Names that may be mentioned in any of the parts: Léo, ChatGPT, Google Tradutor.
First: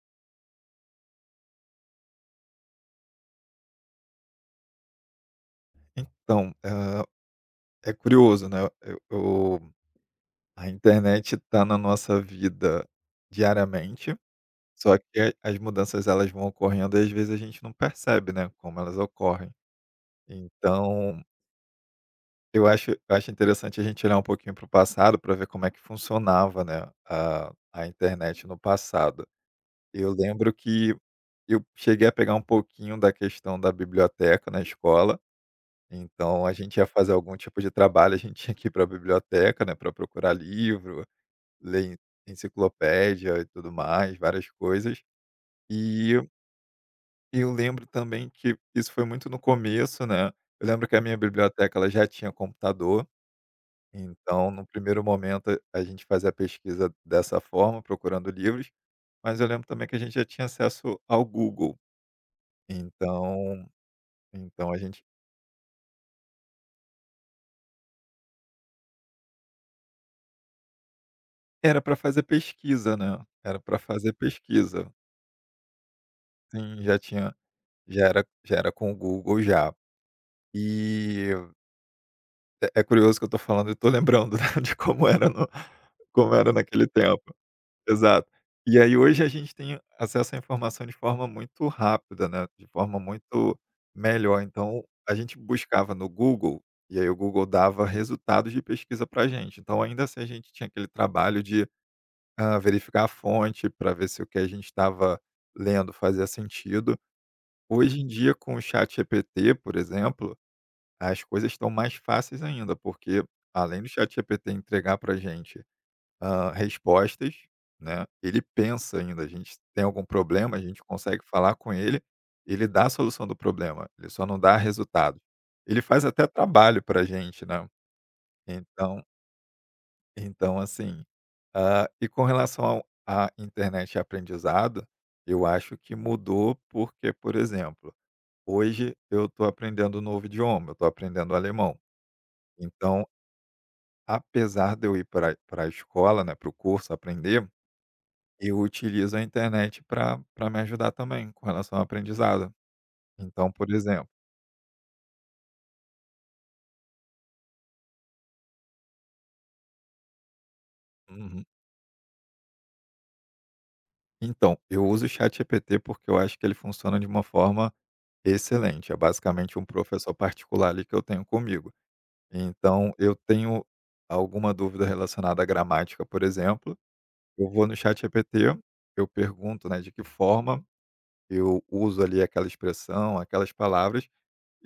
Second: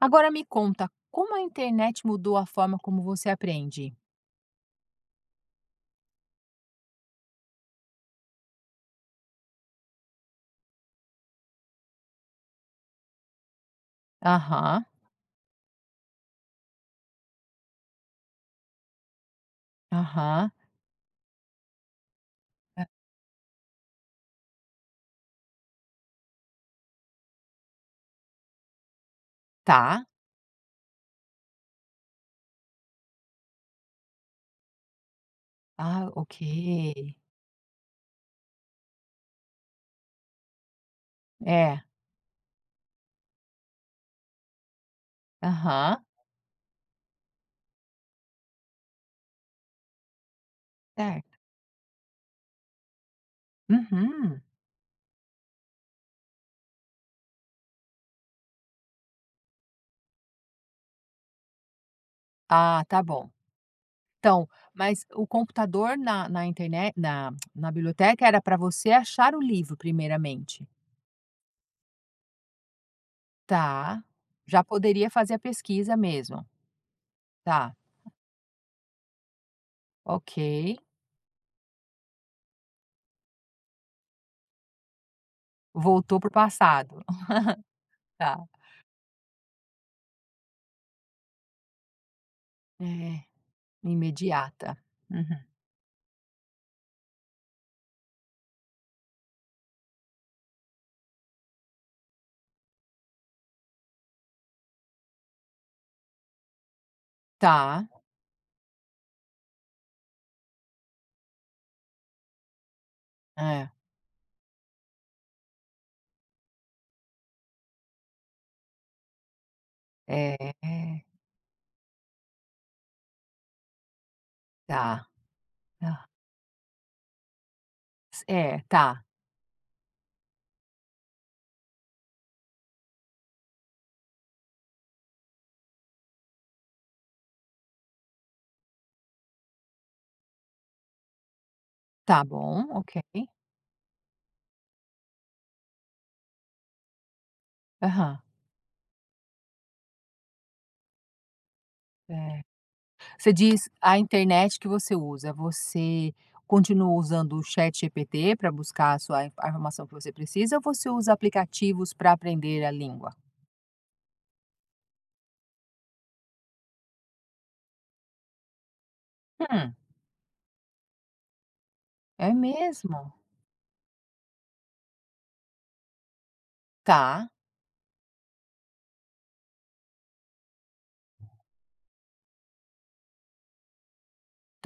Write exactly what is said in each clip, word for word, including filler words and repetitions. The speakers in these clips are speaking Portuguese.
Agora me conta, como a internet mudou a forma como você aprende? Então, hã, é curioso, né, eu eu a internet está na nossa vida diariamente, Aham, só que a as mudanças elas vão ocorrendo e às vezes a gente não percebe, né, como elas ocorrem. aham, Então, eu hã, acho eu acho interessante a gente olhar um pouquinho para o passado para ver como é que funcionava, né, a a internet no passado. tá. Eu lembro que eu cheguei a pegar um pouquinho da questão da biblioteca na escola. Ah, ok. Então a gente ia fazer algum tipo de trabalho, a gente tinha que ir para a biblioteca, né, para procurar livro, É, ler en- enciclopédia e tudo mais, várias coisas. aham, E eu eu lembro também que isso foi muito no começo, né, eu lembro que a minha certo. biblioteca ela já tinha computador, Uhum. então no primeiro momento a a gente fazia a pesquisa dessa forma, procurando livros, mas eu lembro também que a gente já tinha acesso ao Google, Ah, tá bom. então Então, então a gente mas o computador na na internet na na biblioteca era para você achar o livro primeiramente? era para fazer pesquisa, né, era para Tá. fazer Já pesquisa. poderia fazer a pesquisa mesmo. Sim, já tinha Tá, já era já era com o Google já. ok. E é é curioso que eu tô falando e tô lembrando, né, de como era no Voltou pro como era naquele passado. tempo. Exato. Tá. E aí hoje a gente tem acesso à informação de forma muito rápida, né, de forma É, muito melhor. imediata. Então, a gente Uhum. buscava no Google, e aí o Google dava resultados de pesquisa pra gente. Então, ainda assim a gente tinha aquele trabalho de, hã, verificar a fonte para ver se o que a gente estava lendo fazia sentido. Tá. Hoje em dia, com o chat ChatGPT, por exemplo, as coisas estão mais fáceis ainda, porque É. além do chat ChatGPT entregar para a gente ah, respostas, né, ele pensa ainda. A gente tem algum É, problema, a gente é, consegue falar com ele, ele dá a solução do problema, ele só não dá tá. resultado. Ele faz Ah, até trabalho para a gente, né? é, Então, tá. então assim. ah, e com relação ao- à internet e aprendizado, eu acho que mudou porque, por exemplo, hoje eu estou aprendendo um novo idioma, eu estou aprendendo alemão. Tá bom, ok. Então, apesar de eu ir para a escola, né, para o curso aprender, Aham. eu utilizo a internet para pra me ajudar também com relação ao É. aprendizado. Você Então, diz por a exemplo, internet que você usa, você continua usando o Chat ChatGPT para buscar a sua in- a informação que você precisa ou você usa uhum. aplicativos para aprender a língua? Então, eu uso o ChatGPT porque eu acho que ele funciona de uma forma excelente, é basicamente um Hum, professor particular ali que eu tenho comigo. é Então mesmo? eu tenho alguma dúvida relacionada à gramática, por exemplo, Tá, eu vou no ChatGPT, eu pergunto, né, de que forma eu uso ali aquela expressão, aquelas palavras,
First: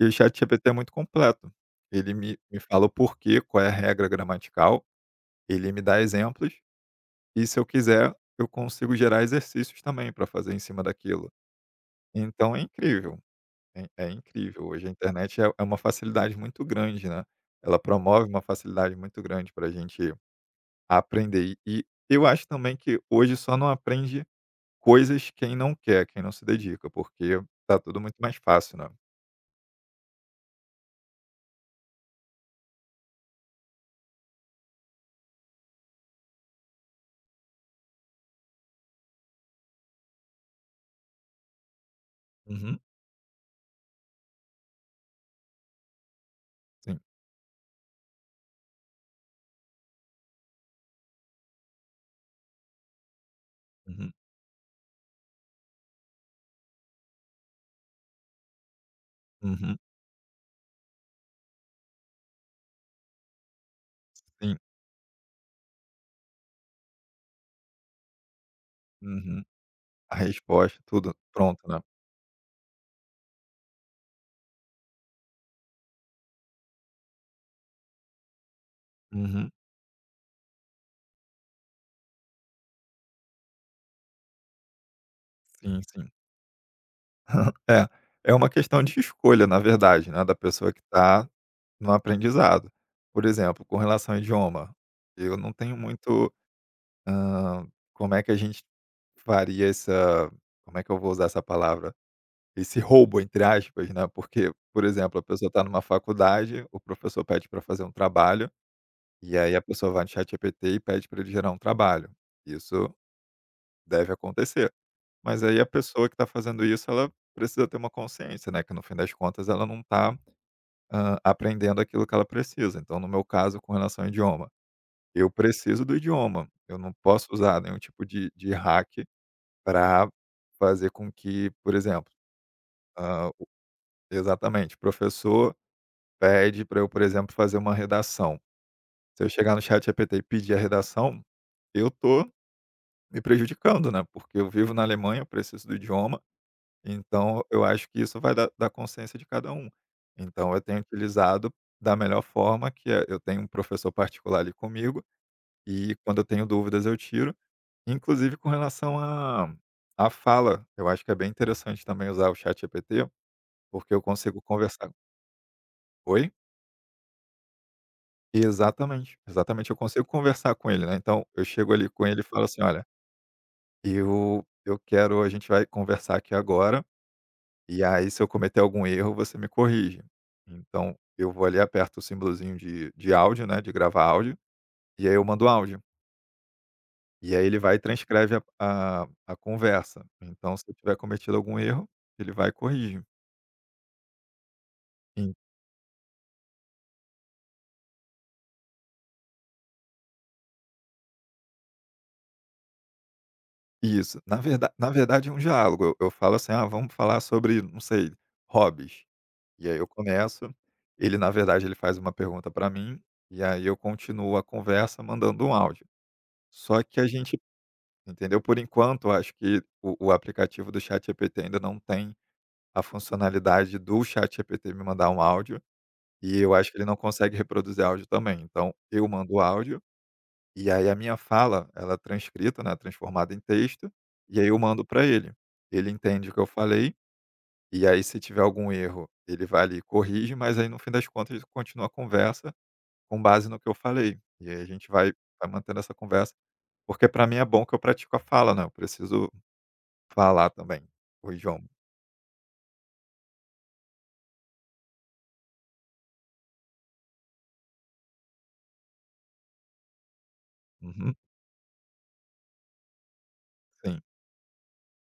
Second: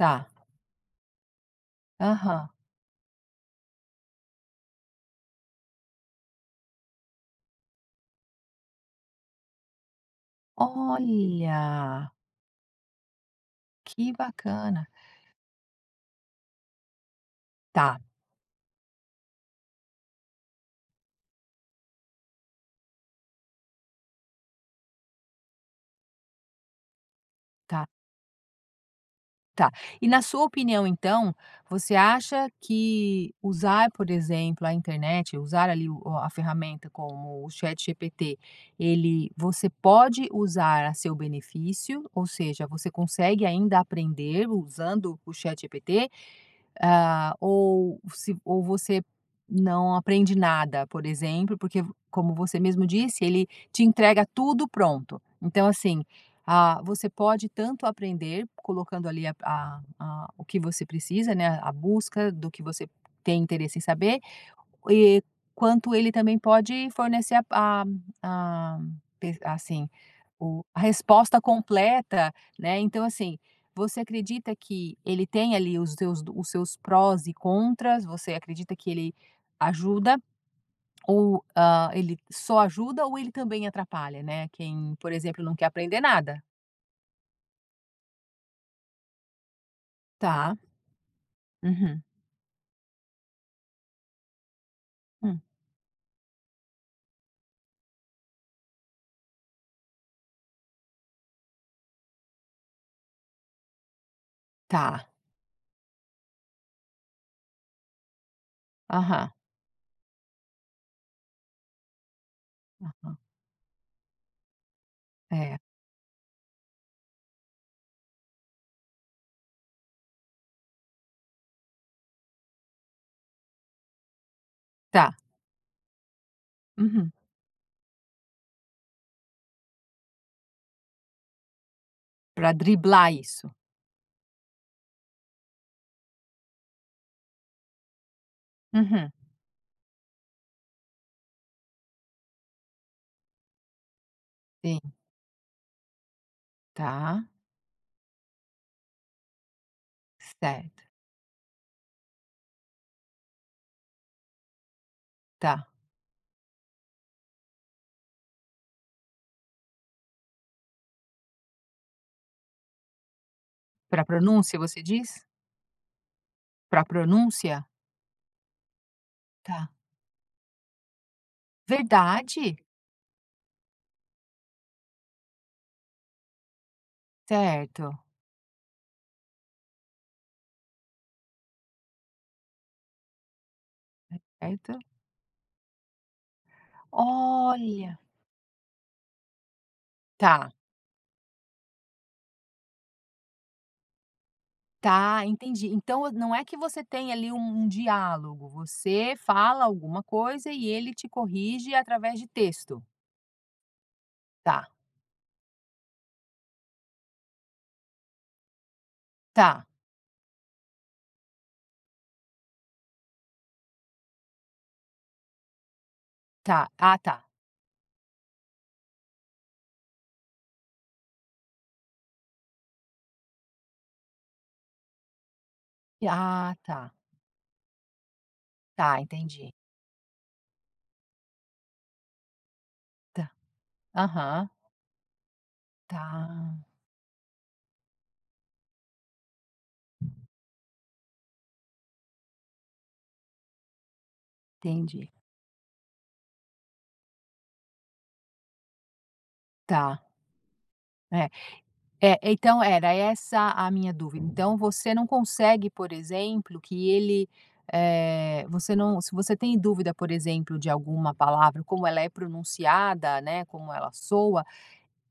e o chat G P T é muito completo. Ele me Aham. me fala o porquê, qual é a regra gramatical, ele me dá exemplos, e se eu quiser, eu consigo gerar exercícios também para fazer em cima daquilo. Olha, Então é incrível, é é que incrível. Hoje bacana. a internet é é uma facilidade muito grande, né. Ela Tá, promove uma facilidade muito grande para a gente aprender. E eu acho também que hoje só não aprende coisas quem não quer, quem não se dedica, porque tá tá. tudo muito mais fácil, né. Tá. E na sua opinião, então, você acha que usar, por exemplo, a internet, usar ali o a ferramenta como o ChatGPT, ele você pode usar a seu benefício, ou seja, Uhum. você consegue ainda aprender usando o ChatGPT? Sim. Ah, ou se ou você não aprende nada, por exemplo, porque como você mesmo disse, ele te Uhum. entrega tudo pronto. Então assim, ah, você pode tanto aprender colocando ali a Uhum. a a o que você precisa, né, a busca do que você tem interesse em saber, Sim. e quanto ele também pode fornecer a a a pe Uhum. assim, A o resposta, a tudo resposta pronto, né. completa, né, então assim, você acredita que ele tem ali os seus os seus prós e contras, você acredita que ele Uhum. ajuda ou, hã, ele só ajuda ou ele também atrapalha, né, quem, por exemplo, não quer Sim, aprender sim. nada? É, é uma questão de escolha, na verdade, né, da Tá. pessoa que está no Uhum. aprendizado. Por exemplo, com relação ao idioma, eu Hum. não tenho muito, hã, como é que a gente faria essa como é que eu vou usar essa palavra? Esse "roubo", entre aspas, né, porque, por Tá. exemplo, a pessoa está numa faculdade, o professor pede para fazer um trabalho. Aham. E aí a pessoa vai no ChatGPT e pede para ele gerar um trabalho. Isso Aham. deve acontecer. Mas É. aí a pessoa que está fazendo isso, ela precisa ter uma consciência, né, que no fim das contas ela não está aprendendo aquilo que ela precisa. Então, no meu caso, com relação ao idioma, Tá. eu preciso do idioma. Eu não Uhum. posso usar nenhum tipo de de hack para fazer com que, por exemplo, Para driblar hã, o isso. exatamente, professor pede para eu, por exemplo, fazer uma redação. Uhum. Se eu chegar no ChatGPT e pedir a redação, eu tô me prejudicando, né, porque eu vivo na Sim. Alemanha, eu preciso do idioma, Tá. então eu acho que isso vai da da consciência de cada um. Então eu tenho Certo. utilizado da melhor forma, que é eu tenho um professor particular ali comigo, Tá. e quando eu tenho dúvidas eu tiro, inclusive com relação à à fala, eu acho que é bem interessante também usar o Chat ChatGPT, porque eu Para consigo pronúncia, você conversar. diz? Oi? Para pronúncia? Exatamente, Tá. exatamente, eu consigo conversar com ele, né, então eu chego ali com ele e falo assim: Verdade? "Olha, eu eu quero a gente vai conversar aqui agora, e Certo, aí, se eu cometer algum erro, você me corrige. Então, eu vou ali, aperto o símbolozinho de, de áudio, né? De gravar áudio, certo. e aí eu mando áudio. E aí ele vai e Olha, transcreve a, a, a conversa. tá, Então, se eu tiver cometido algum erro, ele vai e corrige. tá, E- entendi. Então não é que você tem ali um um diálogo, você fala alguma coisa e ele te corrige através de texto. Isso. Na Tá, verdade, na verdade, é um diálogo. Eu, eu falo assim, ah, vamos falar sobre, não sei, hobbies. tá, E aí eu começo. Ele, na verdade, ele faz uma pergunta para mim, e aí eu continuo a conversa mandando um áudio. tá. Só Ah, que a tá. gente, entendeu? Por enquanto, eu acho que o o aplicativo do ChatGPT ainda não tem a funcionalidade do ChatGPT me mandar um áudio, e eu Ah, acho que ele tá, não consegue reproduzir áudio também. Então tá, eu mando o entendi. áudio, e aí a minha fala, ela é transcrita, né, Tá. transformada em texto, e aí Aham, eu mando para ele. Ele entende o que eu tá, falei, e aí se tiver algum erro, ele vai ali e corrige, mas aí no fim das contas continua a conversa com base no que eu falei. E aí a gente entendi. vai vai mantendo essa conversa, porque para mim é bom que eu pratico a fala, né, eu preciso Tá, falar também é. o idioma. É, então era essa a minha dúvida. Então você não consegue, por exemplo, que ele, eh, você não se você tem dúvida, por exemplo, de alguma Uhum, palavra, como ela é pronunciada, né, como ela sim. soa,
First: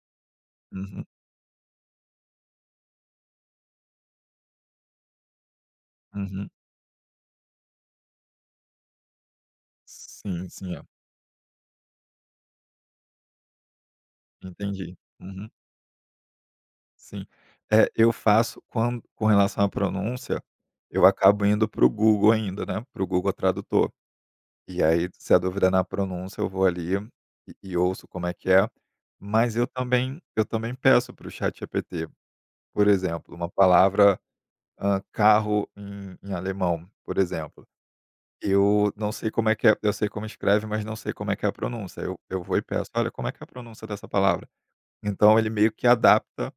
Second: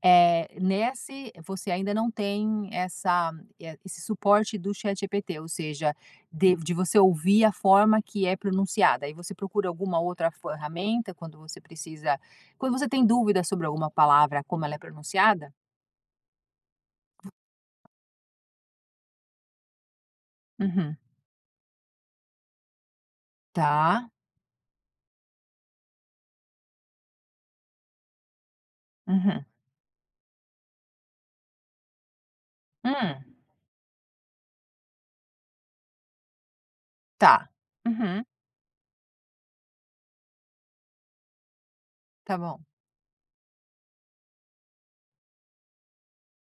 eh, Uhum, nesse você ainda não tem essa eh, esse suporte do ChatGPT, ou seja, uhum. de de você ouvir a forma que é pronunciada. Aí você procura alguma outra Sim, sim, é. ferramenta quando você precisa quando você tem dúvida sobre alguma palavra, como ela é Entendi. Uhum, pronunciada? sim. É, eu faço quando com relação à pronúncia, Uhum. eu acabo indo para o Google ainda, né, para o Google Tradutor. Tá. E aí, se a dúvida é na pronúncia, eu vou ali e e ouço como é que é, Uhum. mas eu também eu também peço para o ChatGPT, por exemplo, Hum, uma palavra, hã, carro em em alemão, por tá. exemplo. Uhum, Eu não sei como é que é, eu sei como escreve, mas não sei como é que é a pronúncia. Eu tá eu vou e bom. peço: "Olha, como é que é a pronúncia dessa palavra?". Então ele meio que adapta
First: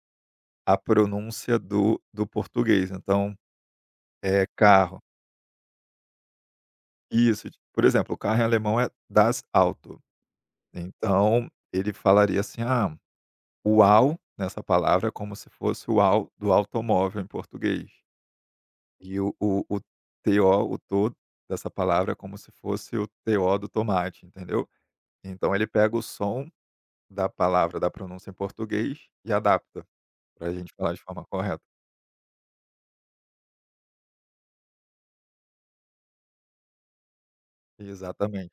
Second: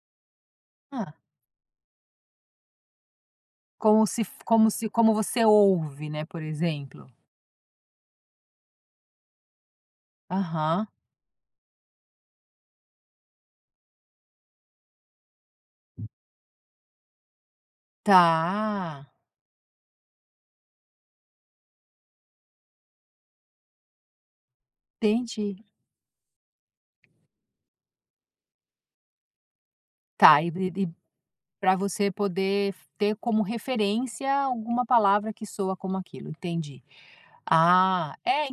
a Hã. pronúncia do do português. Então, Como se f é como se carro como você ouve, né, por exemplo. isso. Por exemplo, o carro em alemão é das Auto. Aham. Então ele falaria assim: "Ah, o au nessa palavra é como se fosse o au do automóvel em português. Tá, E o o o to o to dessa palavra é como se fosse o to do tomate", entendeu? Então entendi. ele pega o som da palavra, da pronúncia em português e adapta Tá, para e a gente e falar de forma correta. e você poder ter como referência alguma palavra que soa como aquilo, entendi. Ah, é Exatamente.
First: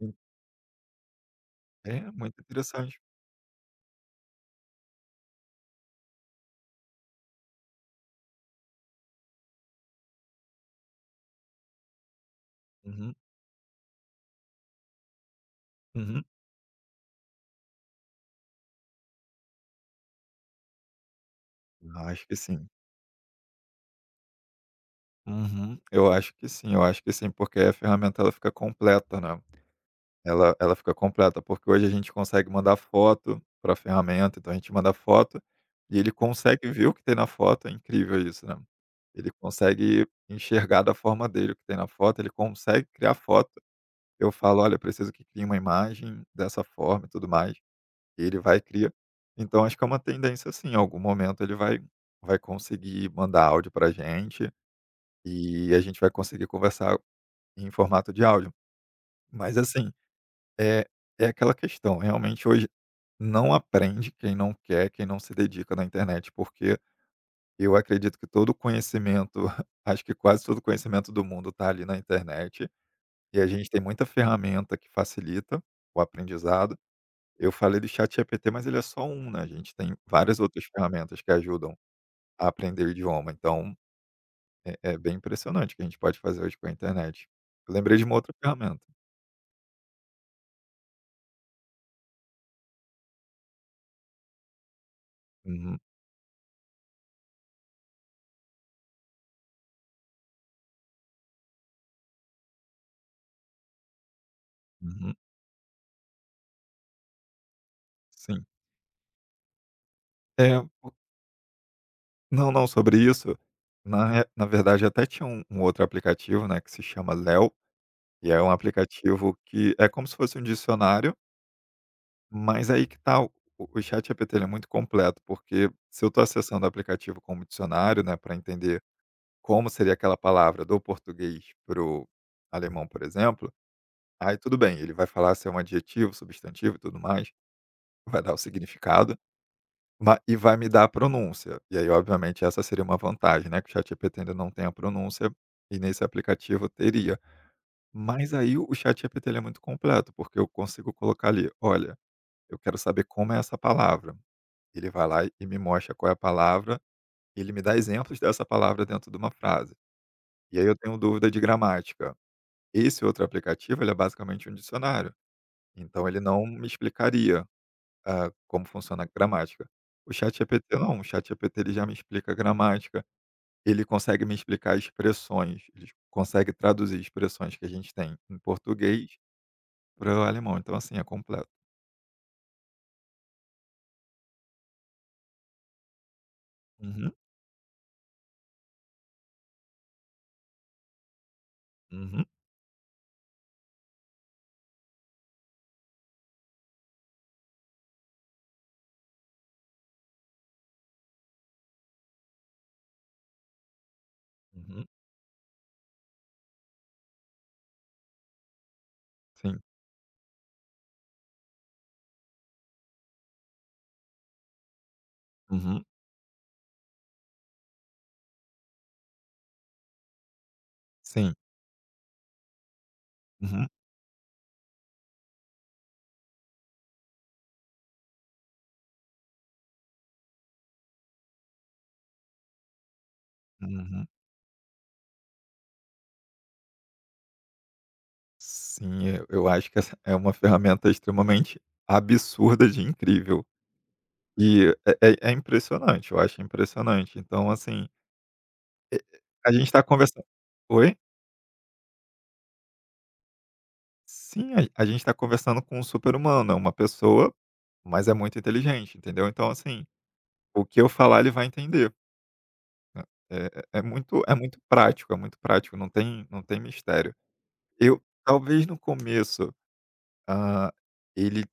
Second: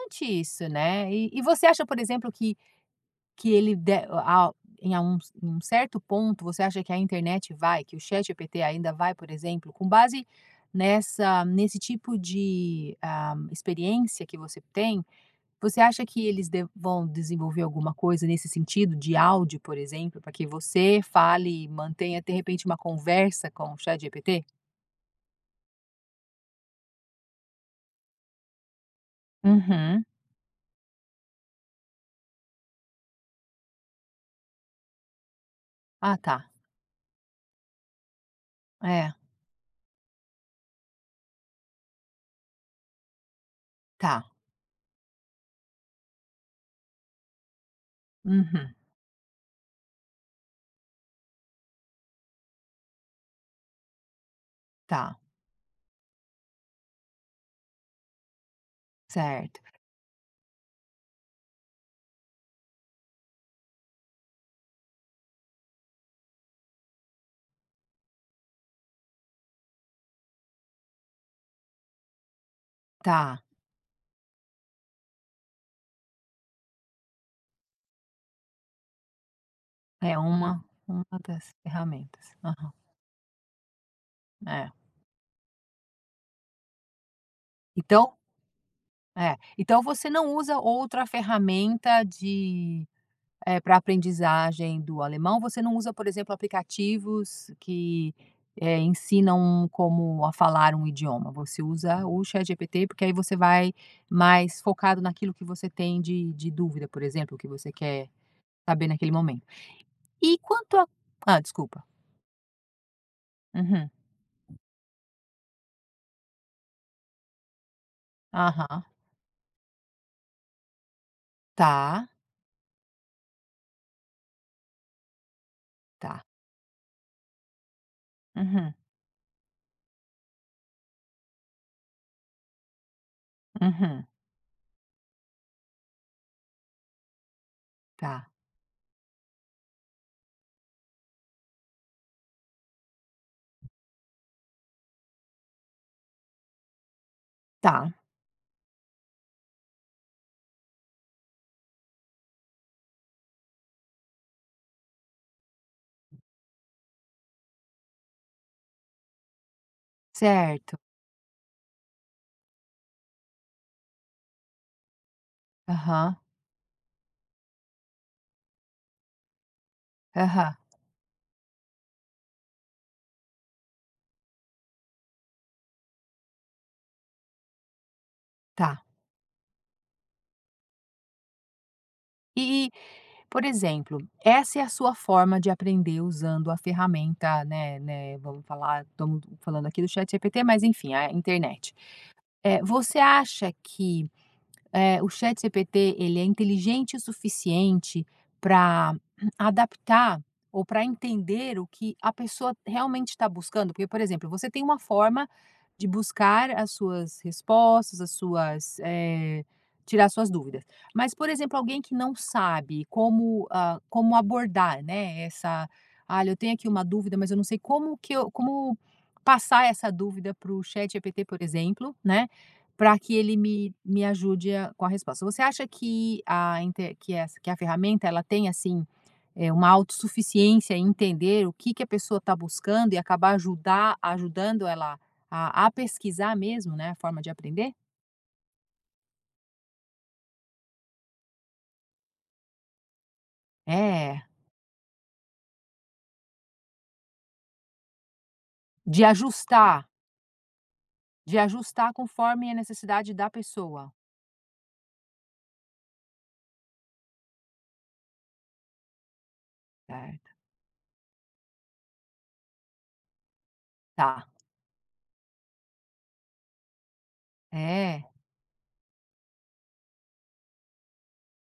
En isso, né. E e você acha, por É exemplo, muito que interessante. Que ele de a em um em um certo ponto, você acha que a internet vai, que o Chat ChatGPT ainda vai, por exemplo, com base nessa nesse tipo de, Uhum, ah, experiência que você tem, você acha uhum. que eles de vão desenvolver alguma coisa nesse sentido de áudio, por exemplo, para que você fale e Eu mantenha, acho de que repente, sim. uma conversa com o ChatGPT? Uhum. Eu acho que sim, eu acho que sim, porque a ferramenta ela fica completa, né. Uhum. Ela ela fica completa, porque hoje a gente consegue mandar foto para a ferramenta, então a gente manda foto e ele Ah, tá. consegue ver o que tem na foto, é incrível isso, né. É, Ele consegue enxergar da forma dele o que tem na foto, ele consegue criar foto. tá. Eu falo: "Olha, eu preciso que crie uma imagem dessa forma e tudo mais", e ele vai e Uhum. cria. Então acho que é uma tendência assim, em algum momento ele vai vai conseguir mandar áudio pra gente, Tá, e a gente vai conseguir conversar em formato de áudio. Mas certo. assim, é é aquela questão, realmente hoje não aprende quem não quer, quem não se dedica na internet, porque eu acredito que todo conhecimento, acho que quase todo conhecimento do mundo está ali na internet, e Tá. a gente tem muita ferramenta que facilita o aprendizado. Eu falei do ChatGPT, mas ele é só um, né, a gente tem É várias uma outras uma ferramentas que das ajudam ferramentas. a Aham, aprender idioma, então é. é é bem impressionante o que a gente pode fazer hoje com a internet. Eu lembrei de uma Então outra ferramenta. é, então você não usa outra ferramenta de eh, para aprendizagem do alemão, você não Uhum, usa, por exemplo, aplicativos que, eh, ensinam como a falar um idioma, você usa o ChatGPT, porque aí você vai mais focado uhum, naquilo que você tem de de dúvida, por exemplo, o que você quer sim. saber naquele momento. E É, quanto a ah, desculpa. não, não, sobre isso, Uhum. na re na verdade até tinha um um outro aplicativo, né, que se chama Léo, e é um Aham. aplicativo que é como se fosse um dicionário, Tá, mas aí que tá, o o ChatGPT ele é muito completo, porque se eu estou tá. acessando o aplicativo como dicionário, né, para Uhum, entender como seria aquela palavra do português para o alemão, por exemplo, uhum. aí tudo bem, ele vai falar se é um adjetivo, substantivo e tudo mais, vai Tá, dar o significado, ma e vai me dar a pronúncia. E aí, obviamente, essa seria uma vantagem, né, que o ChatGPT ainda não tem a pronúncia, e nesse aplicativo teria. tá. Mas aí o ChatGPT ele é muito completo, porque eu consigo colocar ali: "Olha, eu quero saber como é essa palavra". Ele vai lá e me mostra qual é a palavra, ele me dá exemplos dessa palavra dentro de uma frase. E aí Certo. eu tenho dúvida de gramática. Esse outro aplicativo, ele é basicamente um dicionário, então Aham, ele não me explicaria, ah, como funciona a gramática. O Chat aham. ChatGPT não, o Chat ChatGPT ele já me explica a gramática, ele consegue me explicar expressões, ele consegue traduzir expressões que a gente tem em Tá. português para o alemão, então assim, é completo. E e, por exemplo, essa é a sua forma de aprender usando a Uhum, ferramenta, né né, vamos falar estamos falando aqui do Chat ChatGPT, mas enfim, a internet. uhum, É você acha que eh, o ChatGPT ele é inteligente o suficiente para adaptar ou para entender o que a pessoa realmente está buscando. Porque, por exemplo, você tem uma uhum, forma de buscar as suas respostas, as suas eh, sim, tirar suas dúvidas. Mas, por exemplo, alguém que não sabe como ah, como abordar, né? Essa, uhum, ah eu tenho aqui uma dúvida, mas eu não sei como que eu, como passar essa dúvida para o ChatGPT, sim, por exemplo, né? Para que ele uhum, me me ajude a com a resposta. Você acha que a inte que essa que a ferramenta ela tem, assim, eh, uma autossuficiência em entender o que que a pessoa está buscando e acabar ajudar uhum. ajudando ela a a pesquisar mesmo, né, a forma de aprender? Sim, eu eu acho que essa é uma ferramenta extremamente absurda de incrível. É, E é é é impressionante, eu acho impressionante. Então, assim, eh, de a gente está ajustar, conversando. Oi? de ajustar conforme a necessidade da pessoa. Sim, a a gente está conversando com um super-humano, é uma pessoa, mas é muito inteligente, entendeu. Então, assim, Certo. o que eu falar ele vai entender, né. É é é muito, Tá. é muito prático, é muito prático, não tem, não tem mistério. Eu É. talvez no começo, ah ele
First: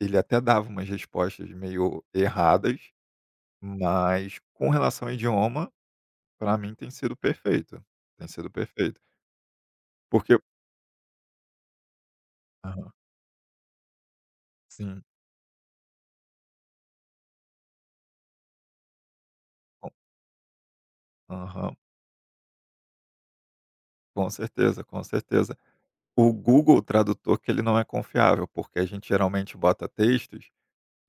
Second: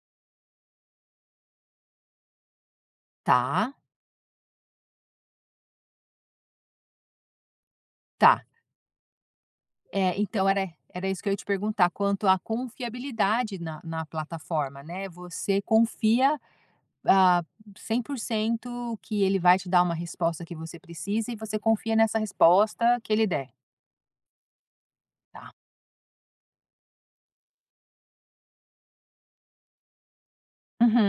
ele até dava umas respostas meio erradas, Tá, mas com relação ao idioma, para mim tem sido perfeito, tem tá. sido perfeito. É, Porque então era era isso que eu ia te perguntar, quanto à aham, confiabilidade na na plataforma, sim. né, você confia ah, cem por cento que ele vai te dar Com uma resposta que você precisa e você aham, confia nessa resposta que ele der. com certeza, com Tá. certeza. O Google Tradutor que ele não é confiável, porque a gente geralmente bota textos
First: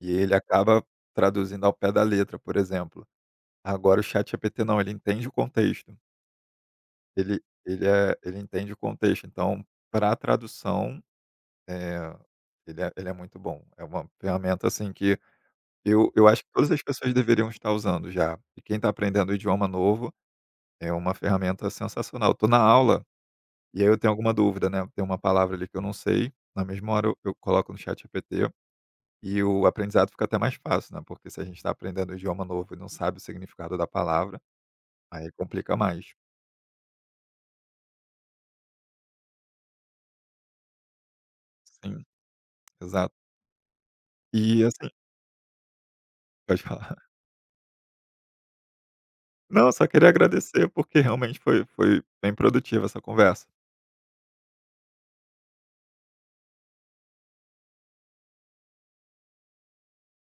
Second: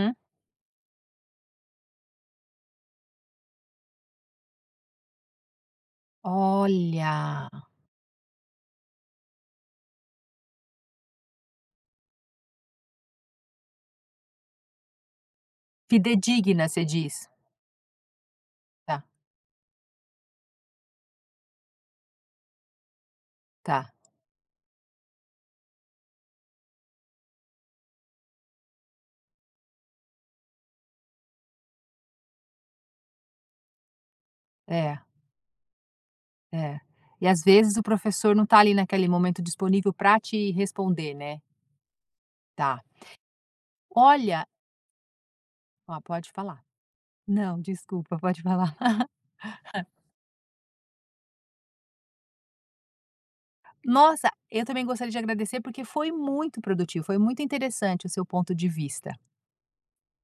e ele acaba traduzindo ao pé da letra, por exemplo. Agora o ChatGPT não, ele entende o contexto. Ele Olha, ele é ele entende o contexto, então para a tradução, eh, ele é ele é muito bom. É uma ferramenta, assim, que eu eu acho que fidedigna, todas as você pessoas diz. deveriam estar usando já. E quem está Tá, aprendendo um idioma novo, é uma ferramenta sensacional. Estou na aula e aí tá. eu tenho alguma dúvida, né, tem uma palavra ali que eu não sei, na mesma hora eu eu coloco no chat ChatGPT e o aprendizado fica até mais fácil, né, porque se a gente está aprendendo um idioma novo e não sabe o significado da palavra, É, aí complica mais. é. E às vezes o professor não tá ali naquele momento disponível para te responder, né. Sim, Tá. exato. Olha E assim, ó, pode pode falar. falar. Não, desculpa, pode falar. Não, eu só queria agradecer porque realmente foi foi bem produtiva essa conversa. Nossa, eu também gostaria de agradecer, porque foi muito produtivo, foi muito interessante o seu ponto de vista.